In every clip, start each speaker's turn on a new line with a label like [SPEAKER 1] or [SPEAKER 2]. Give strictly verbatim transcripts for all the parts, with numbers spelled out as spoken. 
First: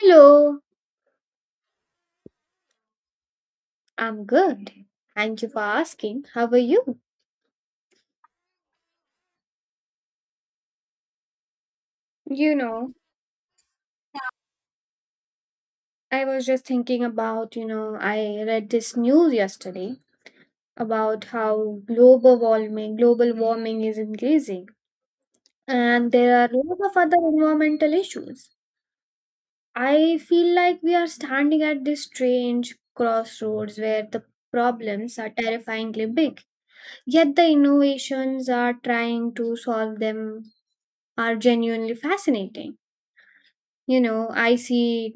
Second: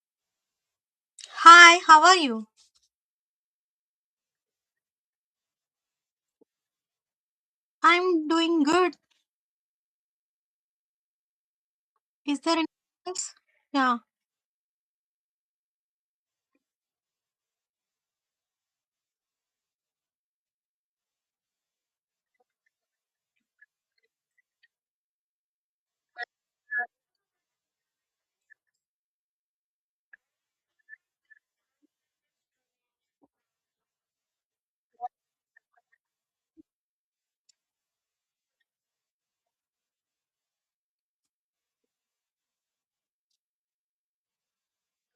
[SPEAKER 1] Hello,
[SPEAKER 2] Hi, how are you?
[SPEAKER 1] I'm good. Thank you for asking. How are you?
[SPEAKER 2] I'm doing good. Is
[SPEAKER 1] You
[SPEAKER 2] there any
[SPEAKER 1] know,
[SPEAKER 2] else? Yeah,
[SPEAKER 1] I was just thinking about, you know, I read this news yesterday about how global warming, global warming is increasing and there are lots of other environmental issues. I feel like we are standing at this strange crossroads where the problems are terrifyingly big, yet the innovations are trying to solve them are genuinely fascinating. you know I see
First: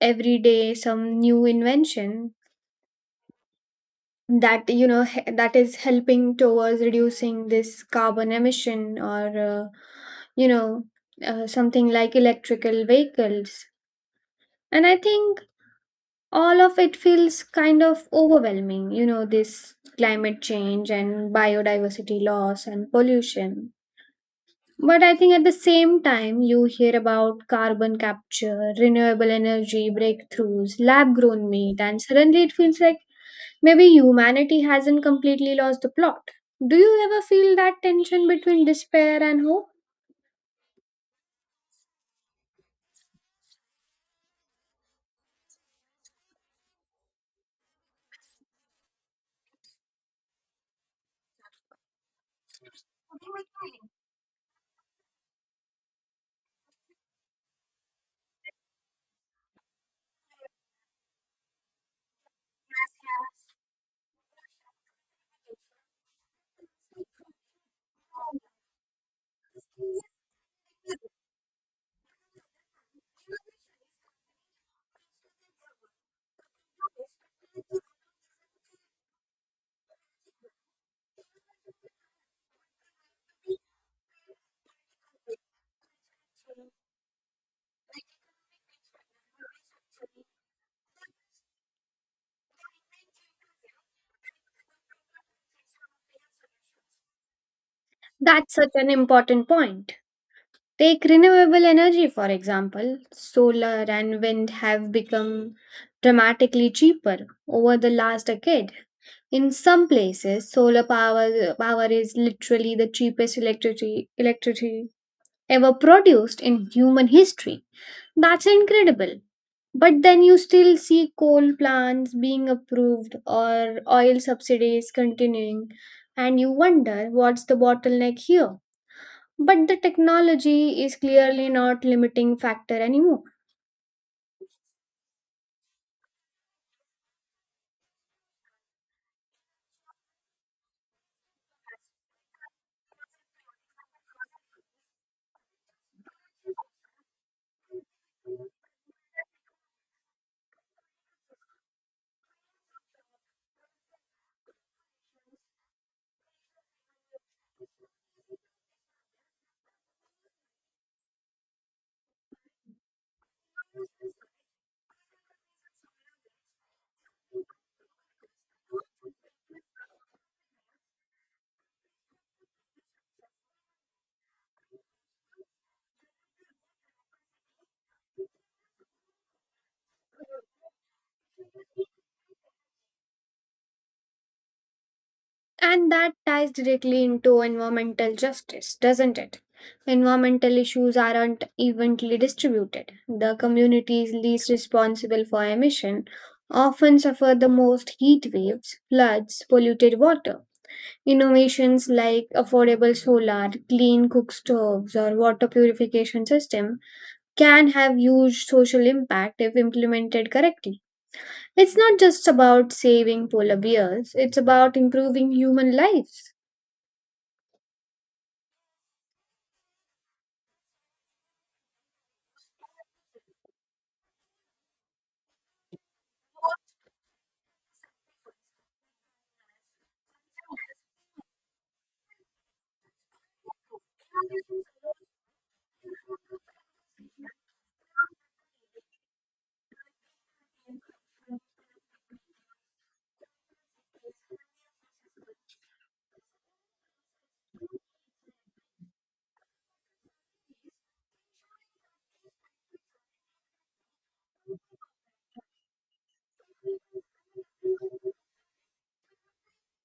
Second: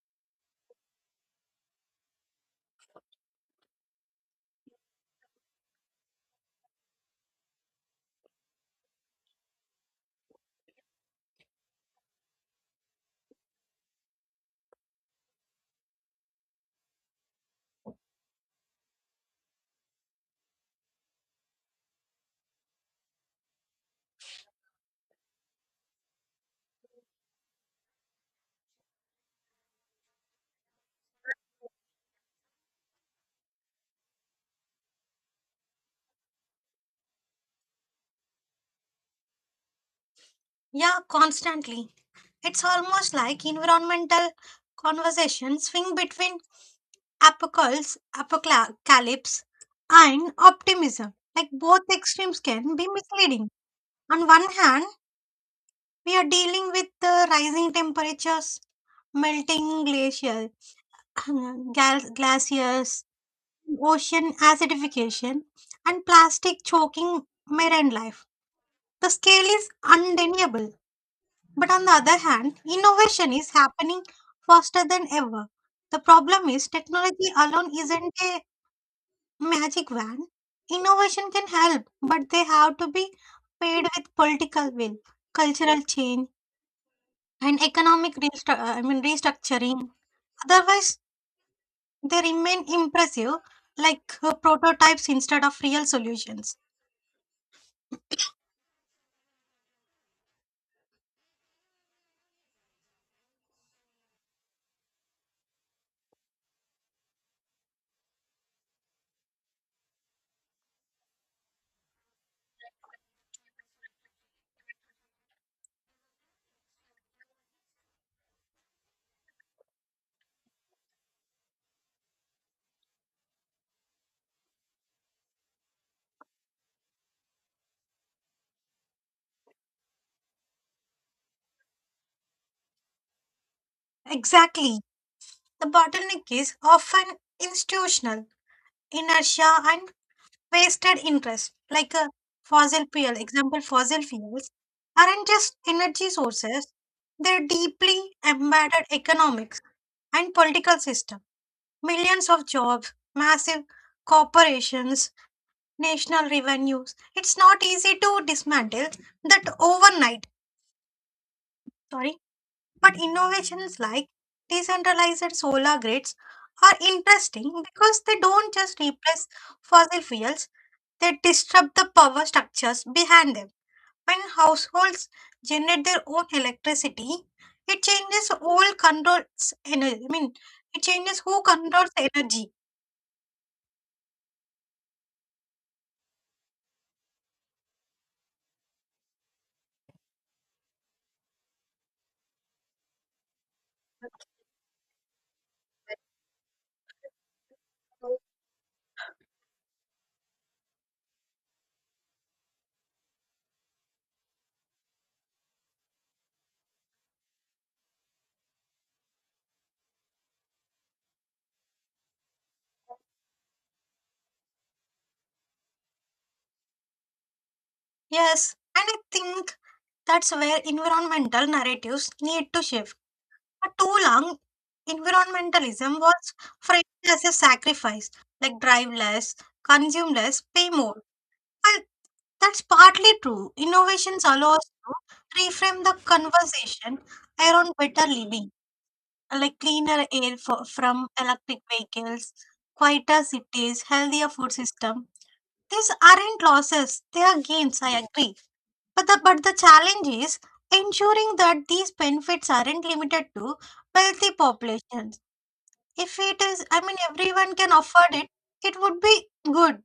[SPEAKER 1] every day some new invention that you know he- that is helping towards reducing this carbon emission or uh, you know uh, something like electrical vehicles, and I think all of it feels kind of overwhelming, you know this climate change and biodiversity loss and pollution. But I think at the same time, you hear about carbon capture, renewable energy breakthroughs, lab grown meat, and suddenly it feels like maybe humanity hasn't completely lost the plot. Do you ever feel that tension between despair and hope?
[SPEAKER 2] yeah, constantly. It's almost like environmental conversation swing between apocalypse, apocalypse and optimism. Like both extremes can be misleading. On one hand, we are dealing with the rising temperatures, melting glaciers, gal- glaciers, ocean acidification, and plastic choking marine life. The scale is undeniable, but on the other hand, innovation is happening faster than ever. The problem is technology alone isn't a magic wand. Innovation can help, but they have to be paired with political will, cultural change, and economic restru- uh, I mean restructuring. Otherwise, they remain impressive, like uh, prototypes instead of real solutions.
[SPEAKER 1] That's such an important point. Take renewable energy, for example. Solar and wind have become dramatically cheaper over the last decade. In some places, solar power power is literally the cheapest electricity electricity ever produced in human history. That's incredible. But then you still see coal plants being approved or oil subsidies continuing, and you wonder what's the bottleneck here. But the technology is clearly not limiting factor anymore.
[SPEAKER 2] Exactly. The bottleneck is often institutional inertia and wasted interest like a fossil fuel example fossil fuels aren't just energy sources. They're deeply embedded economics and political system, millions of jobs, massive corporations, national revenues. It's not easy to dismantle that overnight. Sorry. But innovations like decentralized solar grids are interesting because they don't just replace fossil fuels. They disrupt the power structures behind them. When households generate their own electricity, it changes all controls energy. I mean, it changes who controls energy.
[SPEAKER 1] And that ties directly into environmental justice, doesn't it? Environmental issues aren't evenly distributed. The communities least responsible for emission often suffer the most: heat waves, floods, polluted water. Innovations like affordable solar, clean cook stoves, or water purification system can have huge social impact if implemented correctly. It's not just about saving polar bears, it's about improving human lives.
[SPEAKER 2] Yes, and I think that's where environmental narratives need to shift. For too long, environmentalism was framed as a sacrifice, like drive less, consume less, pay more. While that's partly true. Innovations allow us to reframe the conversation around better living, like cleaner air for, from electric vehicles, quieter cities, healthier food system. These aren't losses; they are gains. I agree. But the but the challenge is ensuring that these benefits aren't limited to wealthy populations. If it is, I mean, everyone can afford it, it would be good.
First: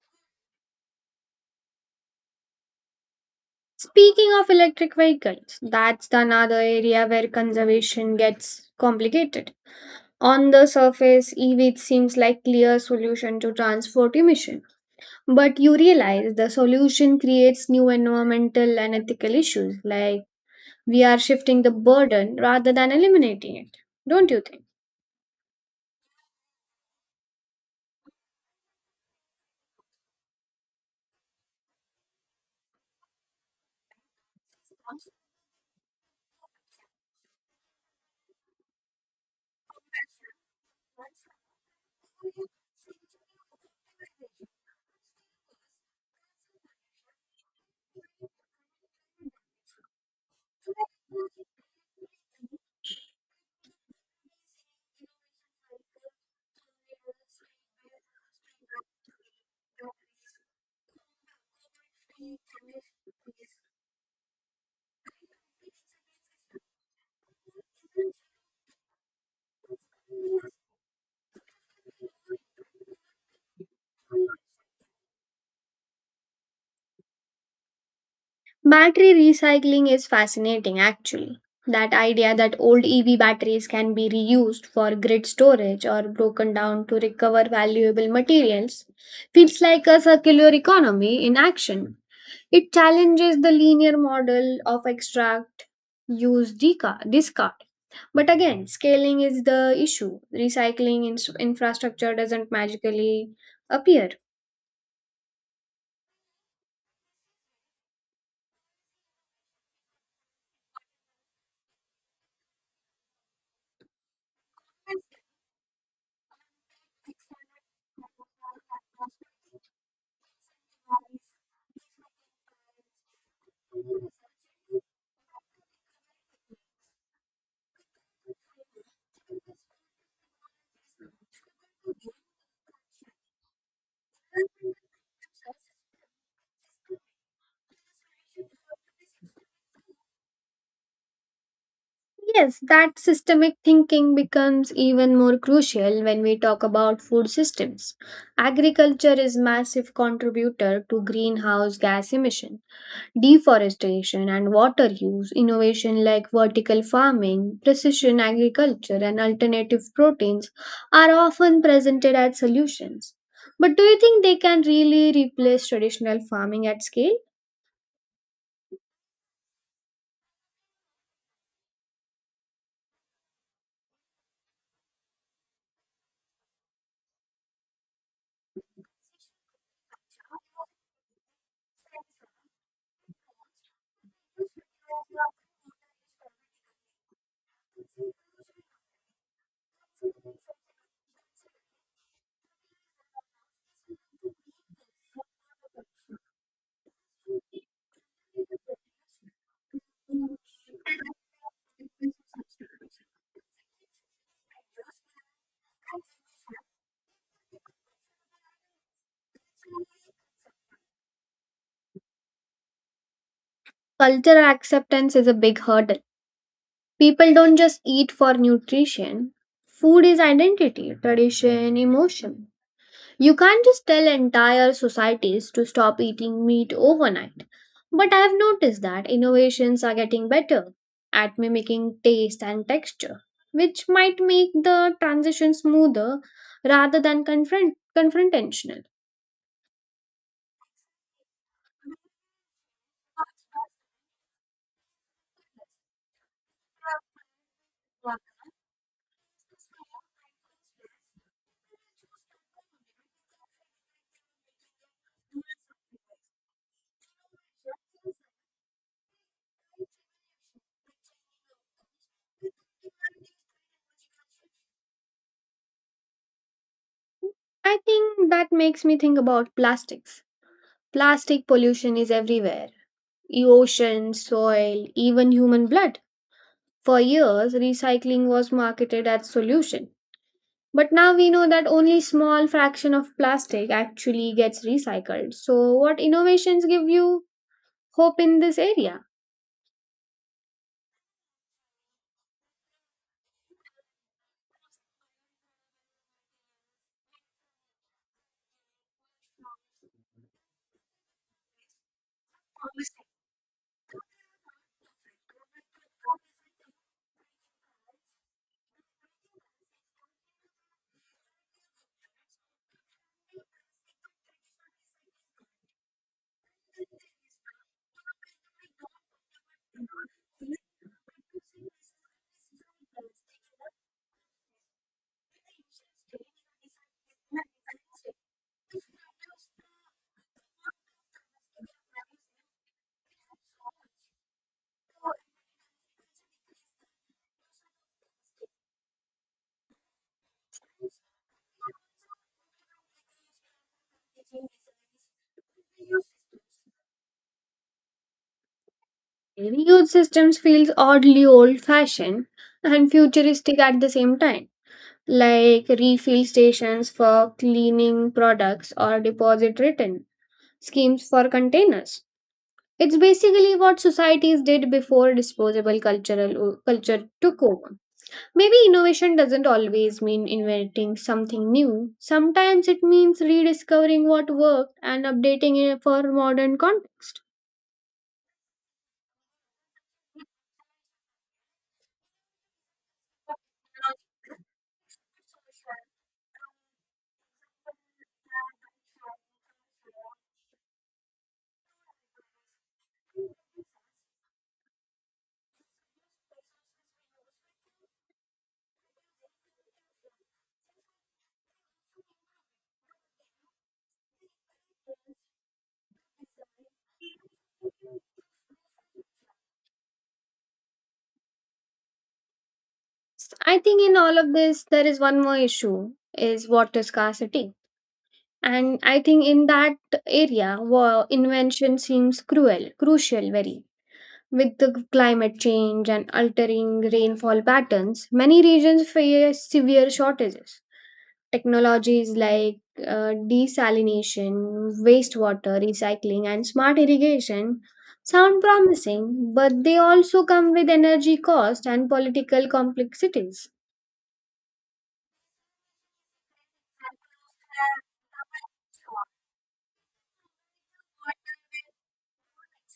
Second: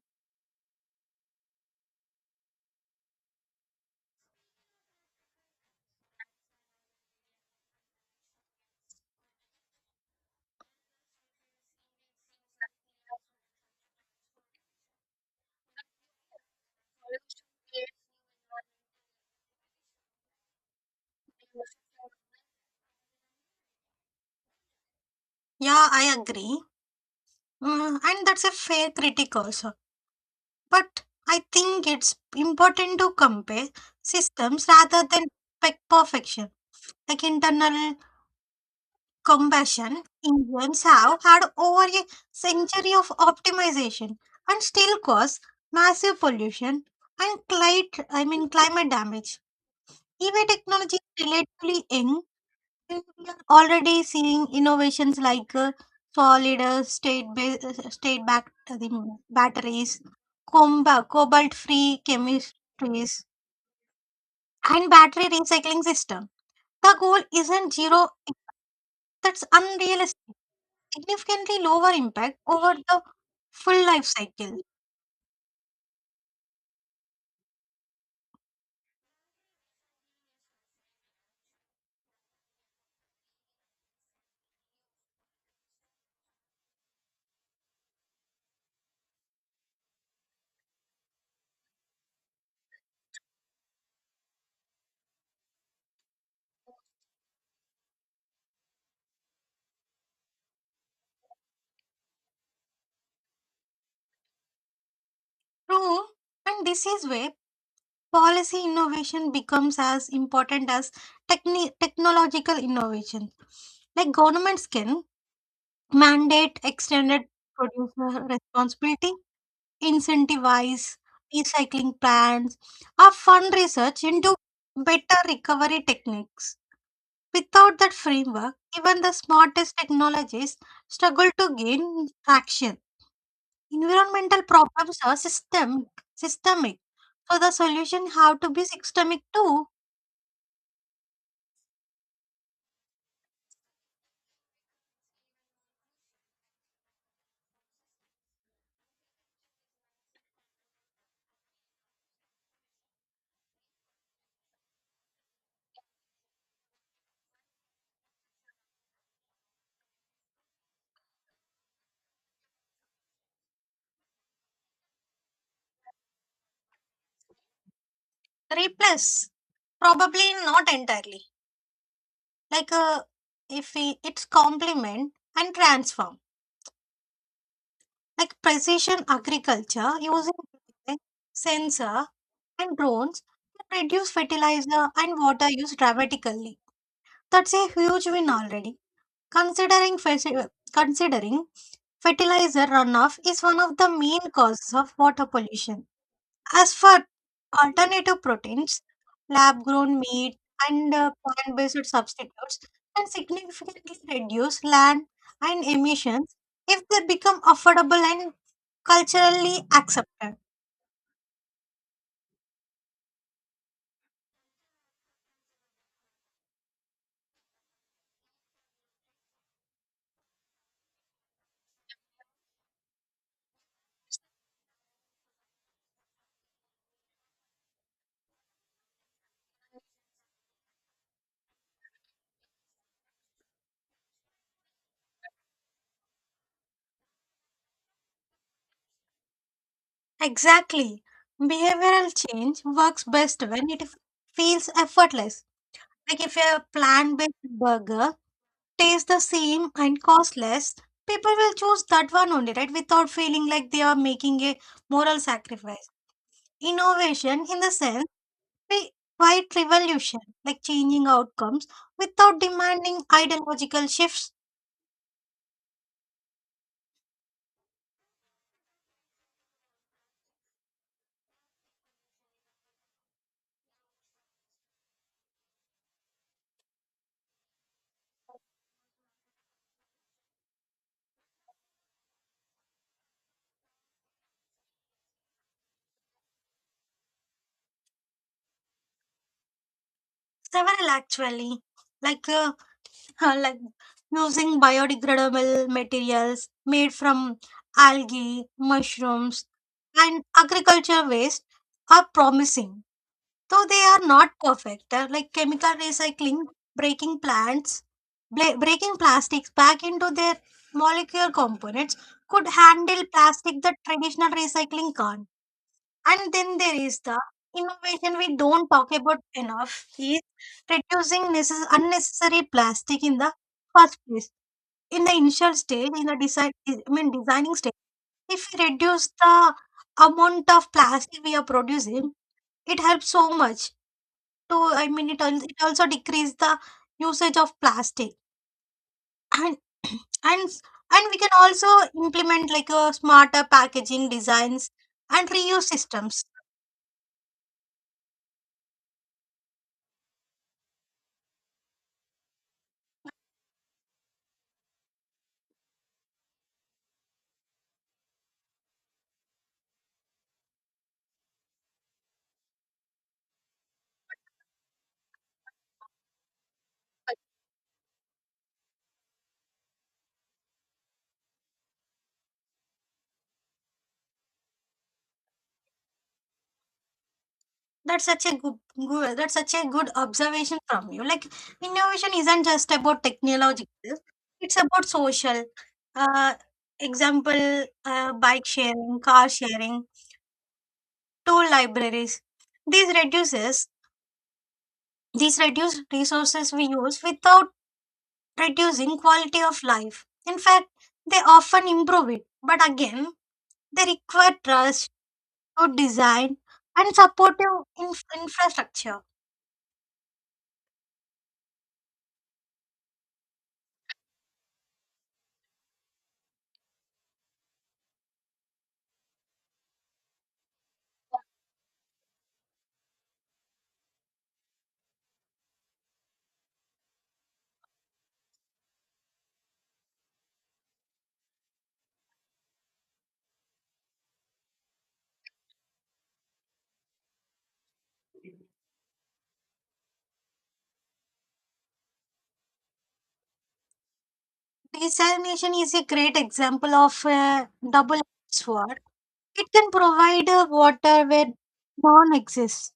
[SPEAKER 1] Speaking of electric vehicles, that's the another area where conservation gets complicated. On the surface, E V seems like clear solution to transport emission, but you realize the solution creates new environmental and ethical issues, like we are shifting the burden rather than eliminating it, don't you think?
[SPEAKER 2] Yeah, I agree. Mm, and that's a fair critic also. But I think it's important to compare systems rather than pe- perfection. Like internal combustion engines have had over a century of optimization and still cause massive pollution and climate, I mean climate damage. E V technology is relatively young and we are already seeing innovations like uh, solid uh, state ba- uh, state back the batteries, comba- cobalt free chemistries, and battery recycling system. The goal isn't zero; that's unrealistic. Significantly lower impact over the full life cycle.
[SPEAKER 1] Battery recycling is fascinating, actually. That idea that old E V batteries can be reused for grid storage or broken down to recover valuable materials feels like a circular economy in action. It challenges the linear model of extract, use, deca- discard. But again, scaling is the issue. Recycling in- infrastructure doesn't magically appear.
[SPEAKER 2] True, and this is where policy innovation becomes as important as techni- technological innovation. Like governments can mandate extended producer responsibility, incentivize recycling plans, or fund research into better recovery techniques. Without that framework, even the smartest technologies struggle to gain traction. Environmental problems are systemic, systemic. So the solution have to be systemic to
[SPEAKER 1] Yes, that systemic thinking becomes even more crucial when we talk about food systems. Agriculture is massive contributor to greenhouse gas emission, deforestation and water use. Innovation like vertical farming, precision agriculture and alternative proteins are often presented as solutions. But do you think they can really replace traditional farming at scale?
[SPEAKER 2] replace. Probably not entirely. Like uh, if we, it's complement and transform. Like precision agriculture using A I, sensor and drones can reduce fertilizer and water use dramatically. That's a huge win already. Considering ferti- considering fertilizer runoff is one of the main causes of water pollution. As for alternative proteins, lab grown meat and plant based substitutes can significantly reduce land and emissions if they become affordable and culturally accepted.
[SPEAKER 1] Cultural acceptance is a big hurdle. People don't just eat for nutrition. Food is identity, tradition, emotion. You can't just tell entire societies to stop eating meat overnight. But I have noticed that innovations are getting better at mimicking taste and texture, which might make the transition smoother rather than confront- confrontational.
[SPEAKER 2] Exactly. Behavioral change works best when it f- feels effortless. Like if a plant based burger tastes the same and costs less, people will choose that one only, right? Without feeling like they are making a moral sacrifice. Innovation, in the sense, we quite revolution, like changing outcomes without demanding ideological shifts.
[SPEAKER 1] I think that makes me think about plastics. Plastic pollution is everywhere: e- ocean, soil, even human blood. For years, recycling was marketed as solution, but now we know that only small fraction of plastic actually gets recycled. So what innovations give you hope in this area?
[SPEAKER 2] Several actually, like uh, Huh, like using biodegradable materials made from algae, mushrooms, and agriculture waste are promising, though they are not perfect. They like chemical recycling, breaking plants, bla- breaking plastics back into their molecular components could handle plastic that traditional recycling can't. And then there is the innovation we don't talk about enough is reducing necess- unnecessary plastic in the first place. In the initial stage, in the design, I mean designing stage, if we reduce the amount of plastic we are producing, it helps so much. To I mean, it al- it also decrease the usage of plastic, and and and we can also implement like a smarter packaging designs and reuse systems.
[SPEAKER 1] Reuse systems feels oddly old-fashioned and futuristic at the same time, like refill stations for cleaning products or deposit return schemes for containers. It's basically what societies did before disposable cultural culture took over. Maybe innovation doesn't always mean inventing something new. Sometimes it means rediscovering what worked and updating it for modern context.
[SPEAKER 2] That's such a good, good that's such a good observation from you. Like innovation isn't just about technological; it's about social. Uh, Example, uh, bike sharing, car sharing, tool libraries. These reduces these reduce resources we use without reducing quality of life. In fact, they often improve it. But again, they require trust, good design, and supportive inf- infrastructure.
[SPEAKER 1] I think in all of this there is one more issue, is water scarcity. And I think in that area wa- invention seems cruel, crucial very. With the climate change and altering rainfall patterns, many regions face severe shortages. Technologies like uh, desalination, wastewater recycling, and smart irrigation sound promising, but they also come with energy cost and political complexities.
[SPEAKER 2] Desalination is a great example of a double sword. It can provide uh, water where none exists,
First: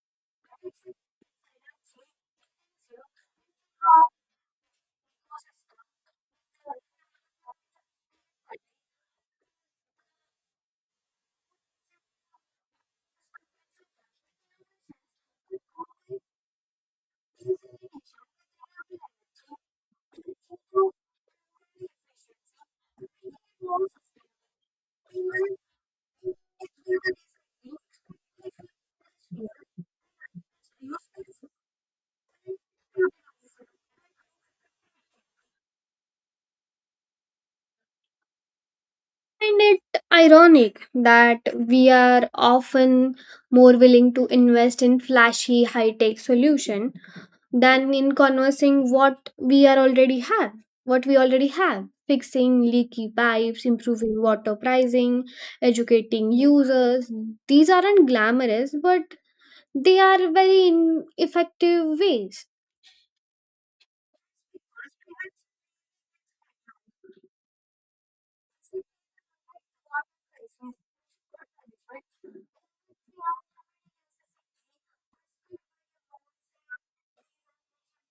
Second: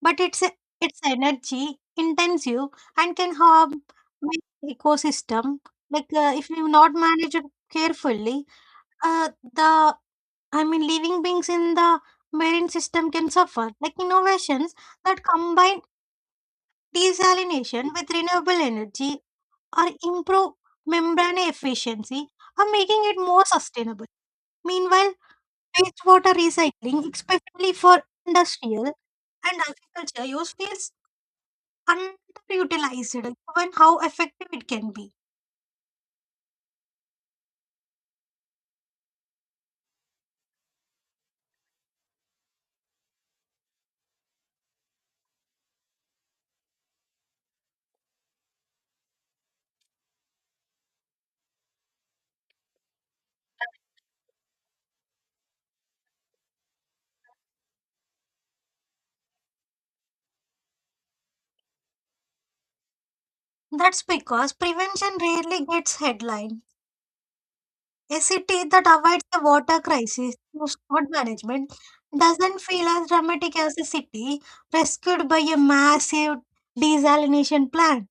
[SPEAKER 2] but it's it's energy intensive and can harm many ecosystem. Like uh, if you not manage it carefully, uh, the I mean living beings in the marine system can suffer. Like innovations that combine desalination with renewable energy or improve membrane efficiency or making it more sustainable. Meanwhile, wastewater recycling, especially for industrial and agriculture use, feels underutilized given how effective it can be.
[SPEAKER 1] Find it ironic that we are often more willing to invest in flashy high-tech solution than in conversing what we are already have what we already have: fixing leaky pipes, improving water pricing, educating users. These aren't glamorous, but they are very in- effective ways.
[SPEAKER 2] That's because prevention rarely gets headline. A city that avoids the water crisis through smart management doesn't feel as dramatic as a city rescued by a massive desalination plant.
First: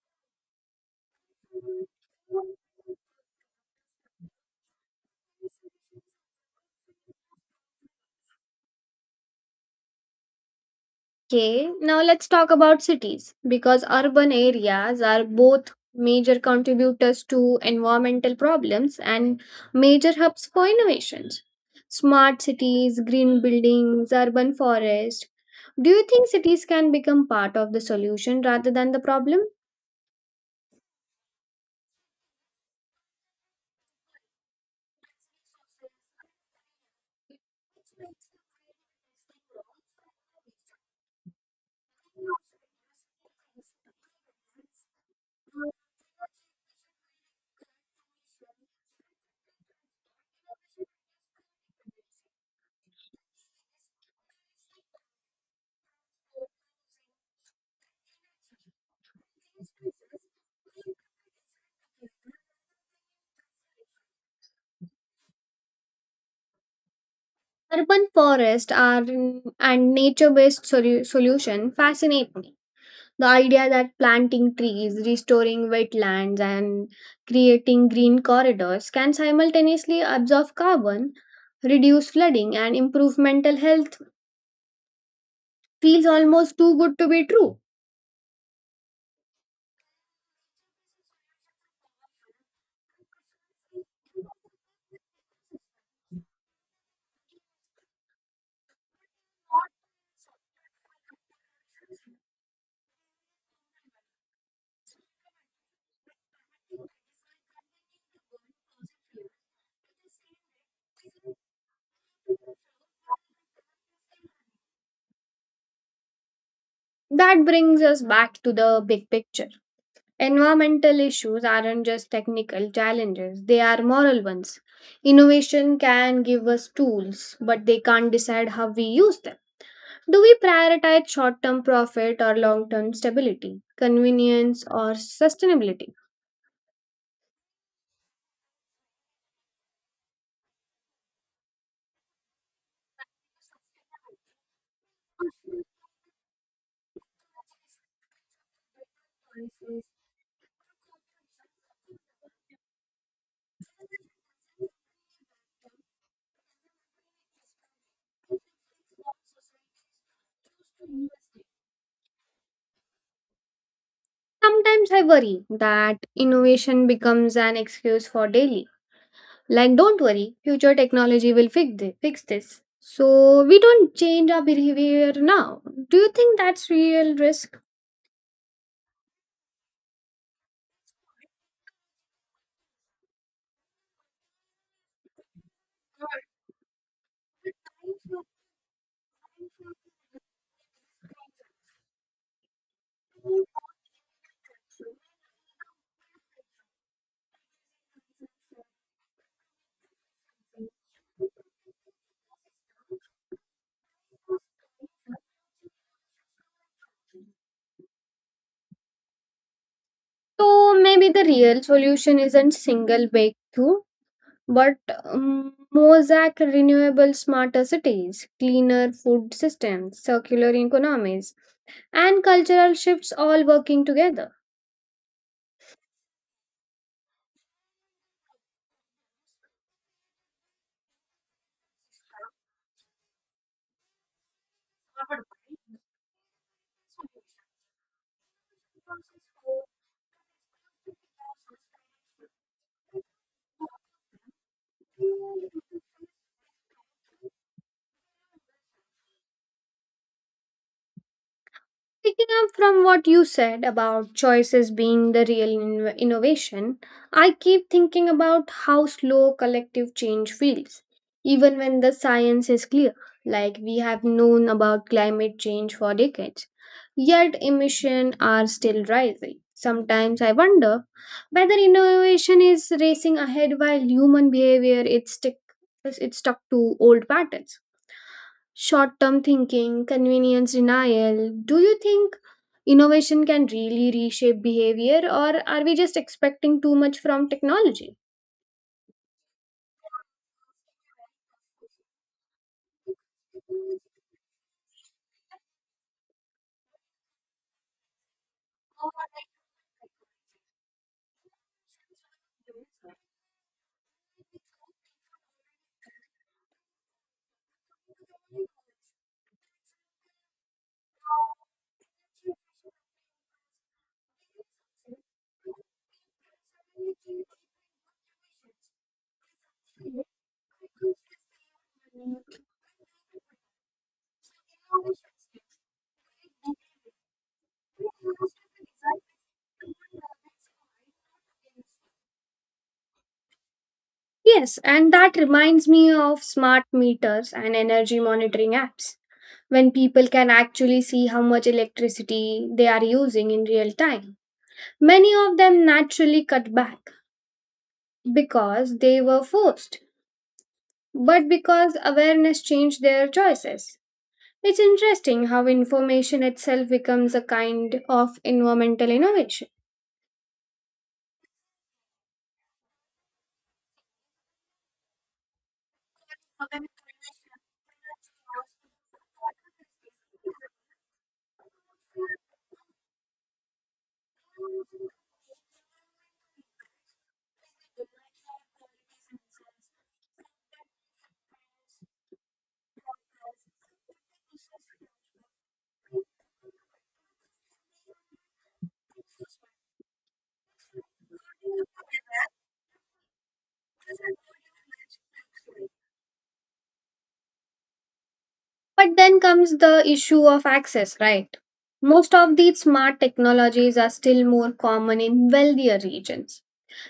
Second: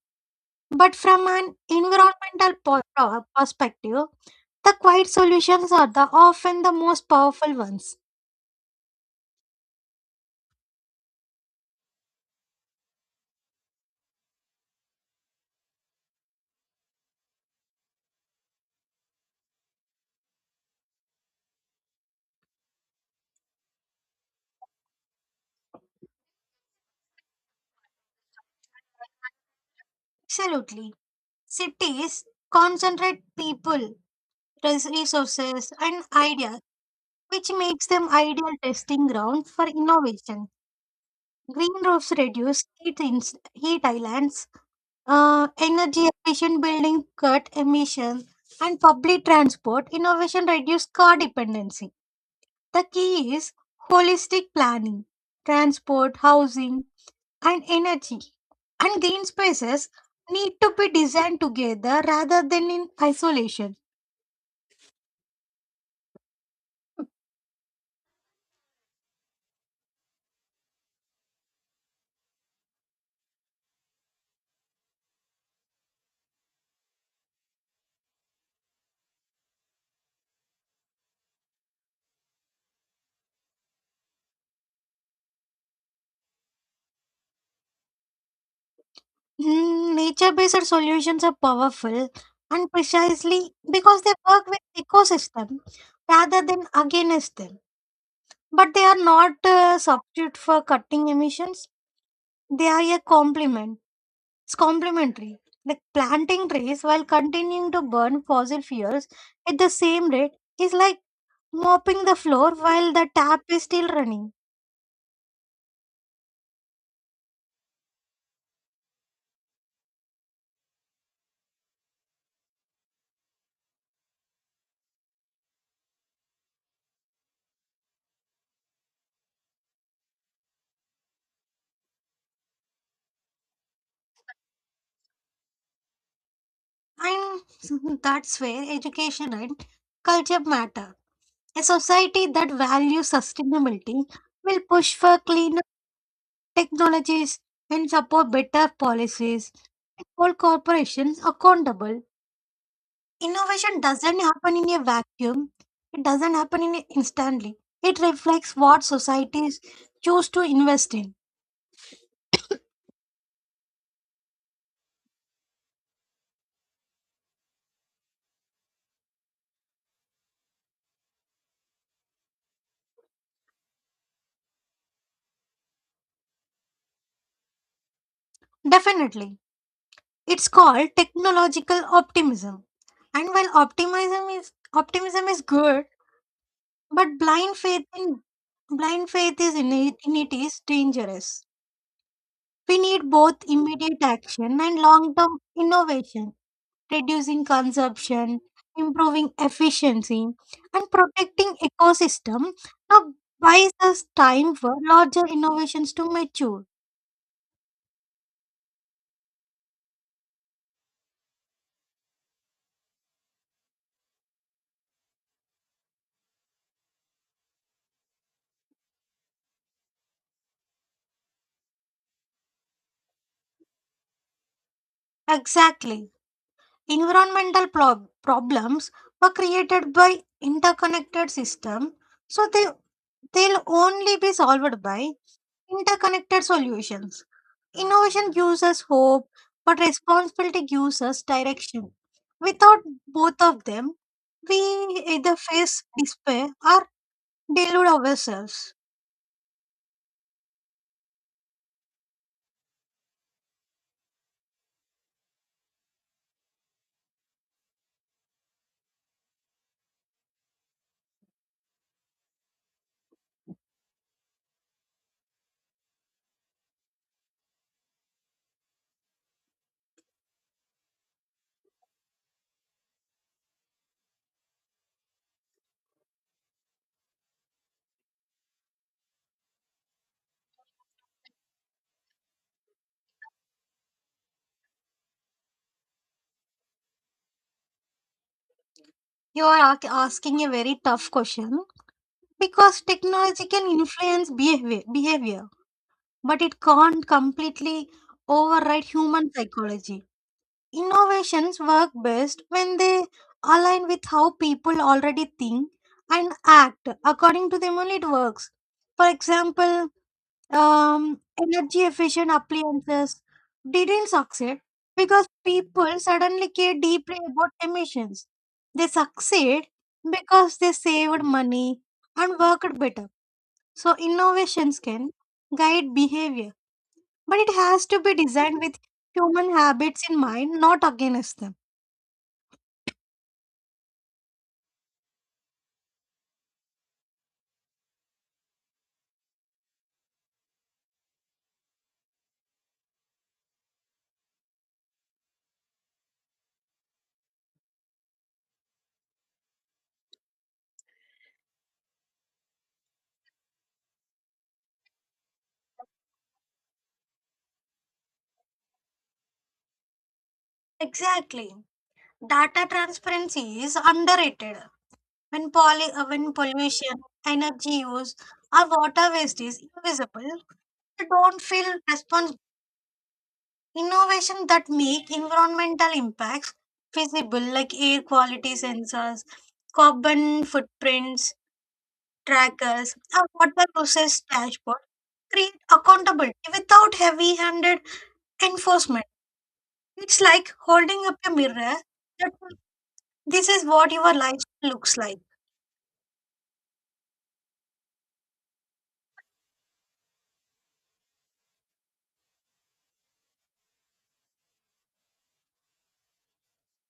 [SPEAKER 2] But from an environmental po- pro- perspective, the quiet solutions are the often the most powerful ones.
[SPEAKER 1] Okay, now let's talk about cities, because urban areas are both major contributors to environmental problems and major hubs for innovations: smart cities, green buildings, urban forests. Do you think cities can become part of the solution rather than the problem?
[SPEAKER 2] Absolutely. Cities concentrate people, res- resources, and ideas, which makes them ideal testing ground for innovation. Green roofs reduce heat, ins- heat islands, uh, energy efficient building cut emissions, and public transport innovation reduce car dependency. The key is holistic planning, transport, housing, and energy. And green spaces need to be designed together rather than in isolation.
[SPEAKER 1] Urban forests are and nature-based solu- solution fascinate me. The idea that planting trees, restoring wetlands, and creating green corridors can simultaneously absorb carbon, reduce flooding, and improve mental health feels almost too good to be true.
[SPEAKER 2] Mm, nature based solutions are powerful and precisely because they work with ecosystem rather than against them. But they are not a substitute for cutting emissions, they are a complement. It's complementary. Like planting trees while continuing to burn fossil fuels at the same rate is like mopping the floor while the tap is still running.
[SPEAKER 1] That brings us back to the big picture. Environmental issues aren't just technical challenges, they are moral ones. Innovation can give us tools, but they can't decide how we use them. Do we prioritize short term profit or long term stability, convenience or sustainability?
[SPEAKER 2] And that's where education and culture matter. A society that values sustainability will push for cleaner technologies and support better policies and hold corporations accountable. Innovation doesn't happen in a vacuum. It doesn't happen in instantly. It reflects what societies choose to invest in.
[SPEAKER 1] Sometimes I worry that innovation becomes an excuse for daily. Like, don't worry, future technology will fix this. Fix this. So, we don't change our behavior now. Do you think that's real risk?
[SPEAKER 2] Definitely. It's called technological optimism. And while optimism is optimism is good, but blind faith in blind faith is in it, in it is dangerous. We need both immediate action and long-term innovation. Reducing consumption, improving efficiency, and protecting ecosystem now buys us time for larger innovations to mature.
[SPEAKER 1] So maybe the real solution isn't single breakthrough, but um, mosaic renewable smarter cities, cleaner food systems, circular economies, and cultural shifts all working together.
[SPEAKER 2] Exactly. Environmental prob- problems were created by interconnected systems, so they, they'll only be solved by interconnected solutions. Innovation gives us hope, but responsibility gives us direction. Without both of them, we either face despair or delude ourselves.
[SPEAKER 1] Picking up from what you said about choices being the real inno- innovation, I keep thinking about how slow collective change feels, even when the science is clear, like we have known about climate change for decades. Yet emissions are still rising. Sometimes I wonder whether innovation is racing ahead while human behavior is stick it's stuck to old patterns. Short-term thinking, convenience, denial. Do you think innovation can really reshape behavior or are we just expecting too much from technology?
[SPEAKER 2] You are ac- asking a very tough question because technology can influence behavior, behavior but it can't completely override human psychology. Innovations work best when they align with how people already think and act. According to them, only it works. For example, um, energy efficient appliances didn't succeed because people suddenly care deeply about emissions. They succeed because they saved money and worked better. So, innovations can guide behavior, but it has to be designed with human habits in mind, not against them.
[SPEAKER 1] Yes, and that reminds me of smart meters and energy monitoring apps. When people can actually see how much electricity they are using in real time, many of them naturally cut back because they were forced, but because awareness changed their choices. It's interesting how information itself becomes a kind of environmental innovation.
[SPEAKER 2] Exactly. Data transparency is underrated. When, poly, uh, when pollution, energy use, or water waste is invisible, we don't feel responsible. Innovation that make environmental impacts visible, like air quality sensors, carbon footprints, trackers, or water process dashboard, create accountability without heavy-handed enforcement. It's like holding up a mirror that this is what your life looks like.
[SPEAKER 1] But then comes the issue of access, right? Most of these smart technologies are still more common in wealthier regions.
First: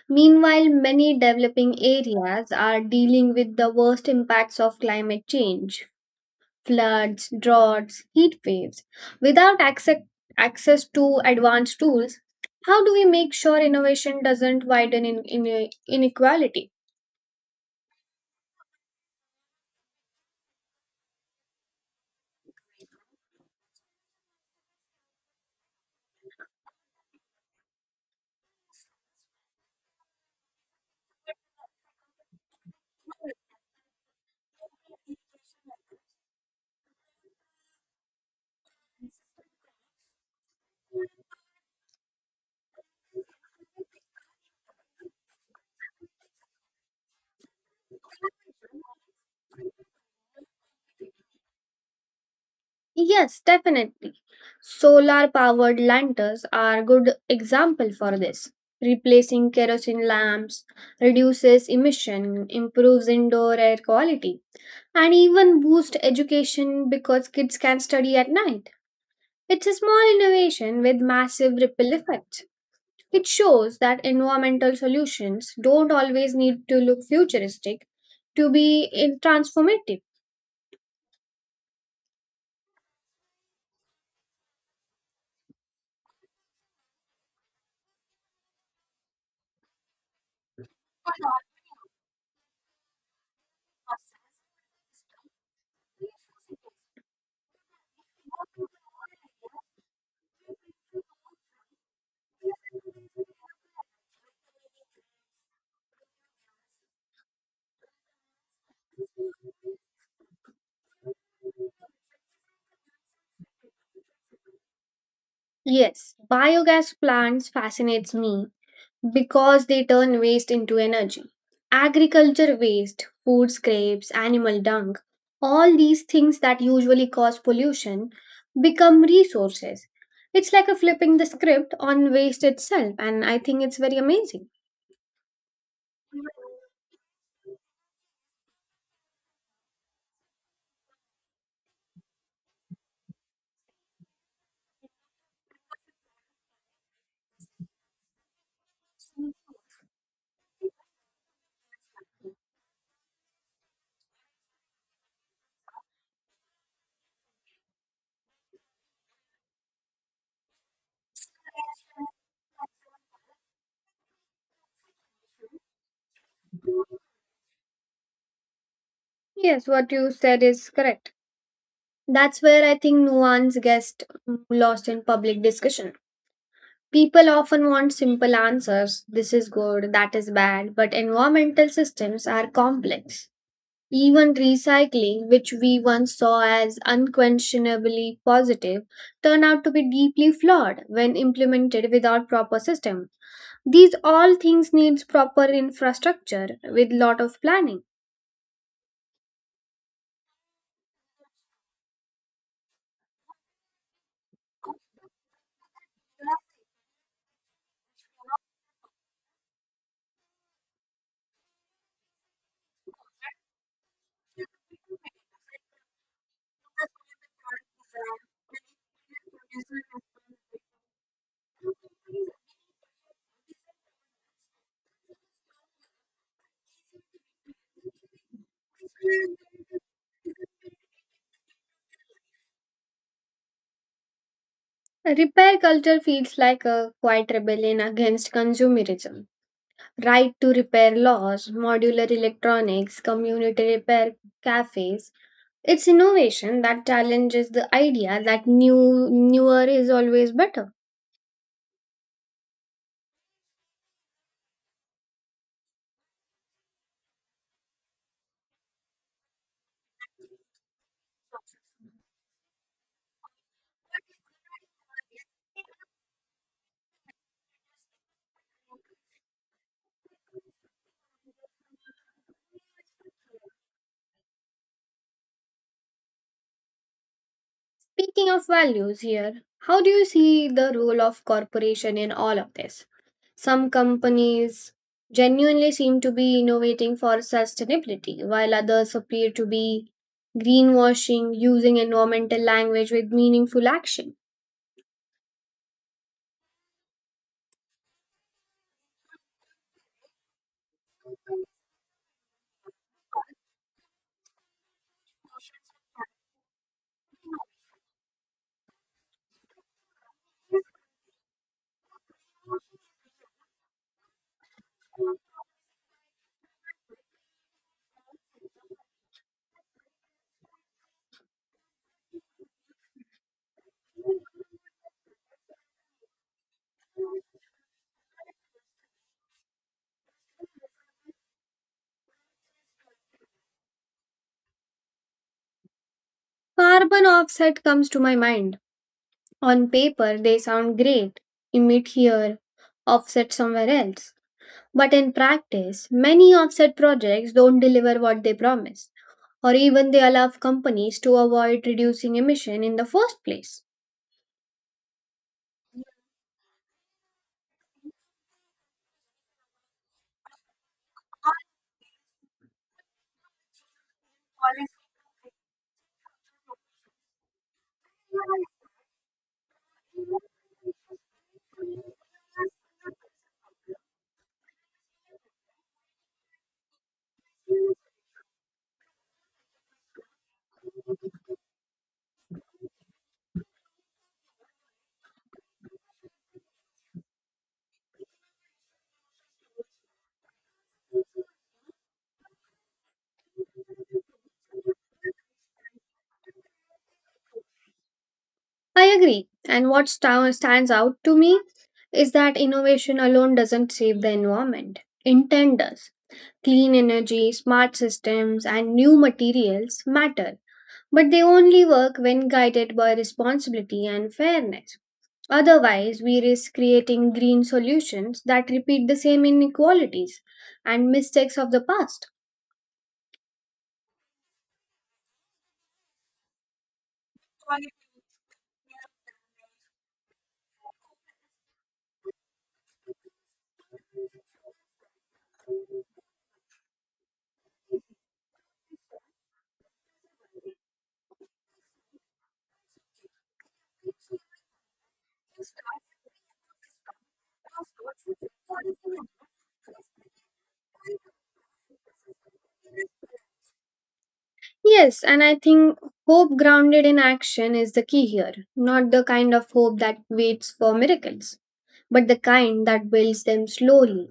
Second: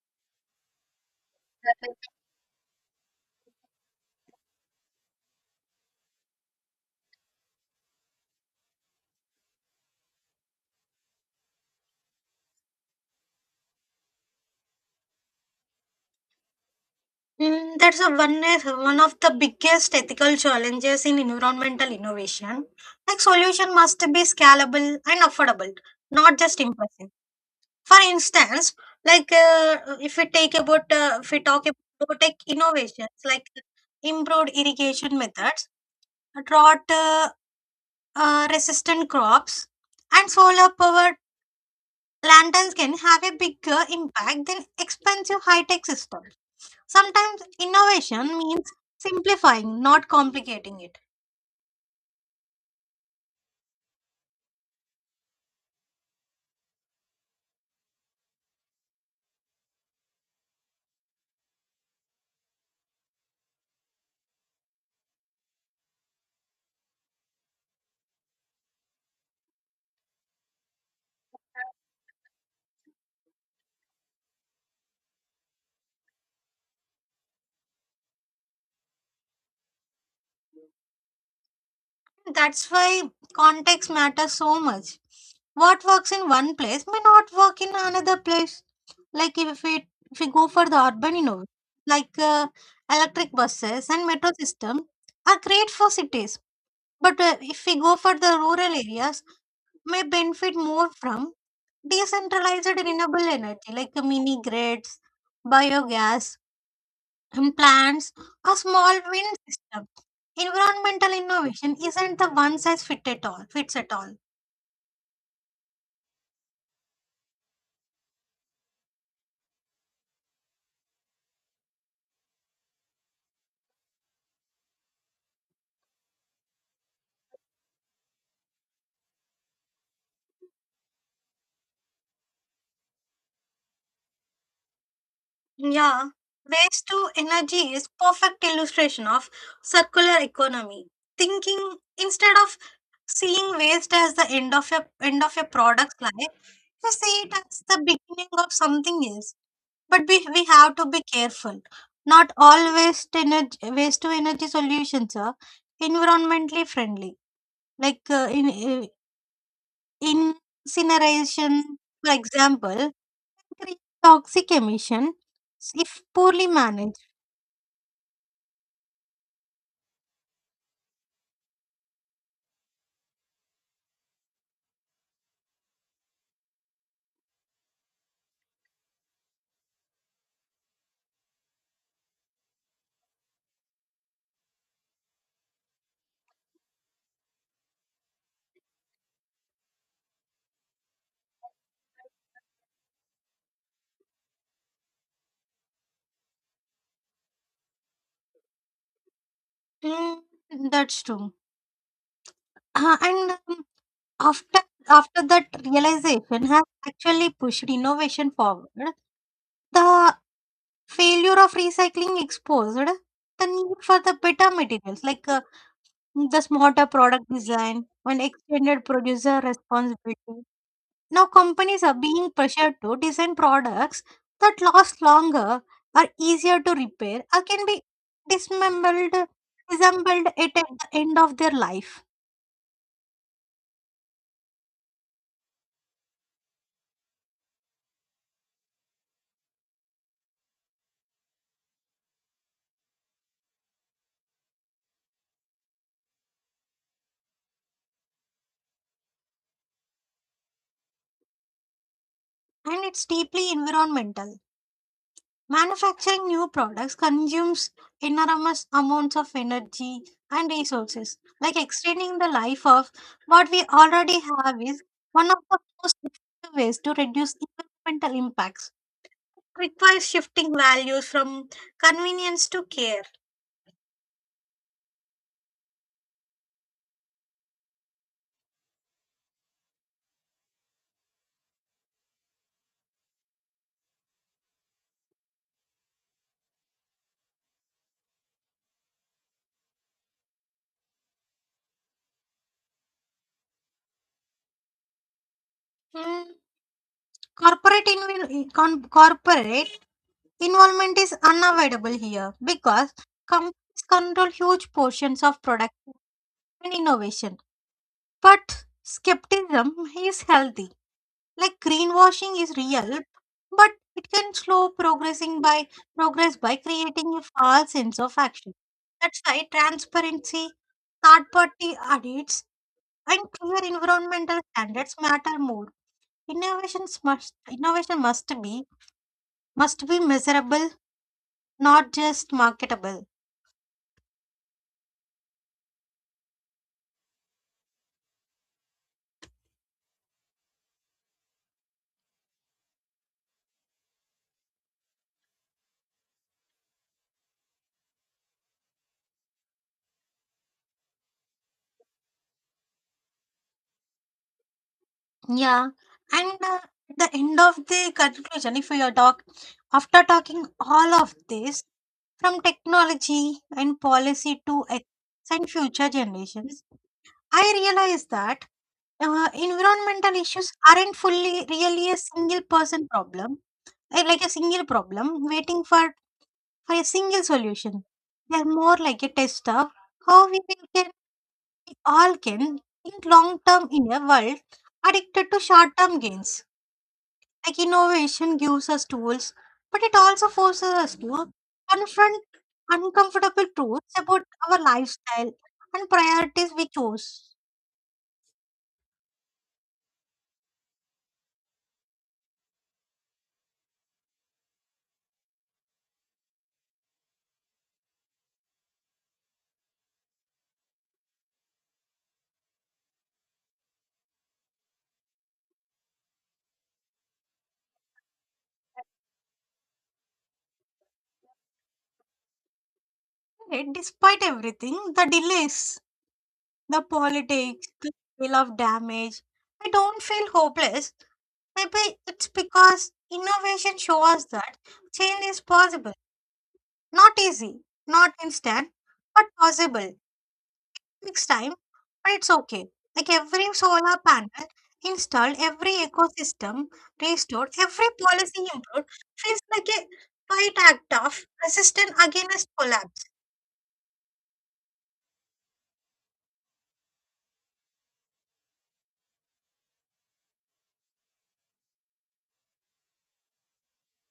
[SPEAKER 1] Meanwhile, many developing areas are dealing with the worst impacts of climate change: floods, droughts, heat waves. Without access, access to advanced tools, how do we make sure innovation doesn't widen in, in- inequality?
[SPEAKER 2] Mm, that's a one, one of the biggest ethical challenges in environmental innovation. Like solution must be scalable and affordable, not just impressive. For instance, like uh, if we take about uh, if we talk about tech innovations like improved irrigation methods, drought uh, uh, resistant crops, and solar powered lanterns can have a bigger impact than expensive high tech systems. Sometimes innovation means simplifying, not complicating it.
[SPEAKER 1] Yes, definitely. Solar powered lanterns are a good example for this. Replacing kerosene lamps reduces emission, improves indoor air quality, and even boosts education because kids can study at night. It's a small innovation with massive ripple effects. It shows that environmental solutions don't always need to look futuristic to be in- transformative.
[SPEAKER 2] That's why context matters so much. What works in one place may not work in another place. Like if we if we go for the urban innovation, like uh, electric buses and metro system are great for cities, but uh, if we go for the rural areas, may benefit more from decentralized renewable energy like uh, mini grids, biogas, and plants a small wind system. Environmental innovation isn't the one size fit at all fits at all.
[SPEAKER 1] Yes, biogas plants fascinates me because they turn waste into energy. Agriculture waste, food scraps, animal dung, all these things that usually cause pollution become resources. It's like a flipping the script on waste itself, and I think it's very amazing.
[SPEAKER 2] Yeah. Waste to energy is perfect illustration of circular economy. Thinking instead of seeing waste as the end of a end of a product's life, we see it as the beginning of something else. But we, we have to be careful. Not all waste energy waste to energy solutions are environmentally friendly like uh, in, incineration, for example, can create toxic emission if poorly managed.
[SPEAKER 1] Yes, what you said is correct. That's where I think nuance gets lost in public discussion. People often want simple answers: this is good, that is bad, but environmental systems are complex. Even recycling, which we once saw as unquestionably positive, turn out to be deeply flawed when implemented without proper system. These all things needs proper infrastructure with lot of planning.
[SPEAKER 2] Mm, that's true. Uh, and um, after After that realization has actually pushed innovation forward. The failure of recycling exposed the need for the better materials like uh, the smarter product design and extended producer responsibility. Now, companies are being pressured to design products that last longer, are easier to repair, or can be dismembered, disassembled at at the end of their life.
[SPEAKER 1] Repair culture feels like a quiet rebellion against consumerism. Right to repair laws, modular electronics, community repair cafes. It's innovation that challenges the idea that new newer is always better.
[SPEAKER 2] And it's deeply environmental. Manufacturing new products consumes enormous amounts of energy and resources. Like extending the life of what we already have is one of the most effective ways to reduce environmental impacts. Requires shifting values from convenience to care.
[SPEAKER 1] Speaking of values here, how do you see the role of corporation in all of this? Some companies genuinely seem to be innovating for sustainability, while others appear to be greenwashing, using environmental language with meaningful action.
[SPEAKER 2] Mm, corporate inv- con- Corporate involvement is unavoidable here because companies control huge portions of production and innovation. But skepticism is healthy. Like greenwashing is real, but it can slow progressing by progress by creating a false sense of action. That's why transparency, third party audits, and clear environmental standards matter more. Innovations must innovation must be must be measurable, not just marketable.
[SPEAKER 1] Carbon offset comes to my mind. On paper, they sound great: emit here, offset somewhere else. But in practice, many offset projects don't deliver what they promise, or even they allow companies to avoid reducing emission in the first place.
[SPEAKER 2] Yeah, and uh, at the end of the conclusion, if we are talk after talking all of this from technology and policy to ethics and future generations, I realize that uh, environmental issues aren't fully really a single person problem, eh, like a single problem waiting for for a single solution. They are more like a test of how we will can we all can think long term in a world addicted to short term gains. Like innovation gives us tools, but it also forces us to confront uncomfortable truths about our lifestyle and priorities we chose.
[SPEAKER 1] I agree. And what sta- stands out to me is that innovation alone doesn't save the environment. Intent does. Clean energy, smart systems, and new materials matter, but they only work when guided by responsibility and fairness. Otherwise, we risk creating green solutions that repeat the same inequalities and mistakes of the past.
[SPEAKER 2] Yet, despite everything, the delays, the politics, the feel of damage, I don't feel hopeless. Maybe it's because innovation shows that change is possible. Not easy, not instant, but possible. Next time, but it's okay. Like every solar panel installed, every ecosystem restored, every policy improved feels like a quiet act of resistance against collapse.
[SPEAKER 1] Yes, and I think hope grounded in action is the key here. Not the kind of hope that waits for miracles, but the kind that builds them slowly.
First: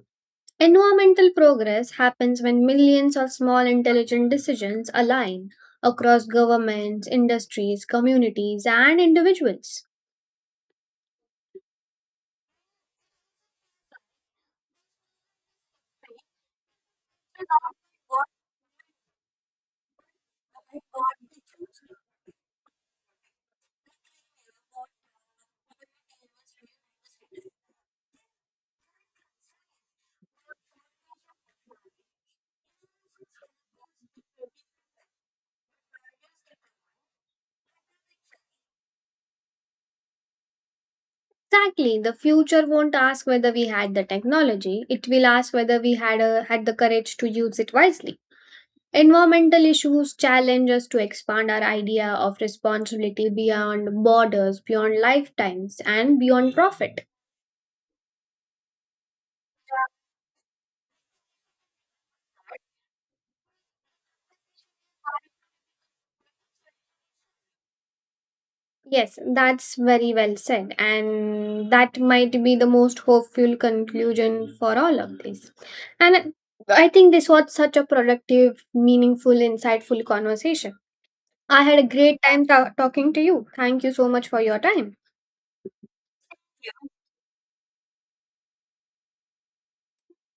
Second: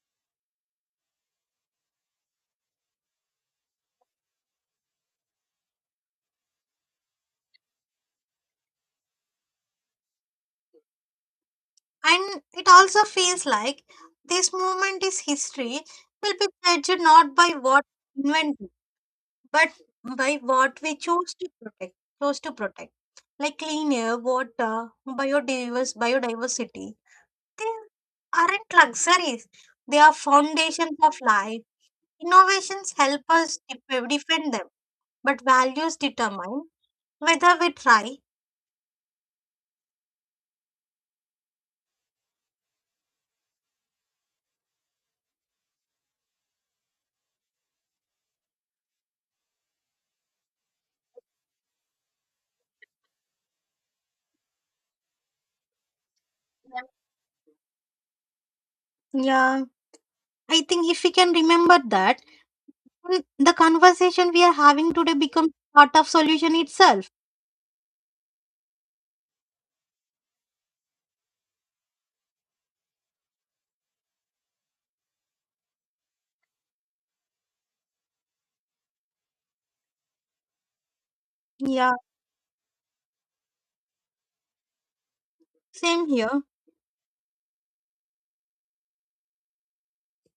[SPEAKER 1] Environmental progress happens when millions of small intelligent decisions align across governments, industries, communities, and individuals.
[SPEAKER 2] And it also feels like this movement is history will be judged not by what invented, but by what we choose to protect, chose to protect, like clean air, water, biodiverse, biodiversity, they aren't luxuries. They are foundations of life. Innovations help us def- defend them, but values determine whether we try.
[SPEAKER 1] Exactly, the future won't ask whether we had the technology, it will ask whether we had, a, had the courage to use it wisely. Environmental issues challenge us to expand our idea of responsibility beyond borders, beyond lifetimes, and beyond profit.
[SPEAKER 2] Yeah, I think if we can remember that, then the conversation we are having today becomes part of solution itself.
[SPEAKER 1] Yes, that's very well said, and that might be the most hopeful conclusion for all of this. And I think this was such a productive, meaningful, insightful conversation. I had a
[SPEAKER 2] Yeah,
[SPEAKER 1] great time ta- talking to you. Thank you so much for your time.
[SPEAKER 2] same here.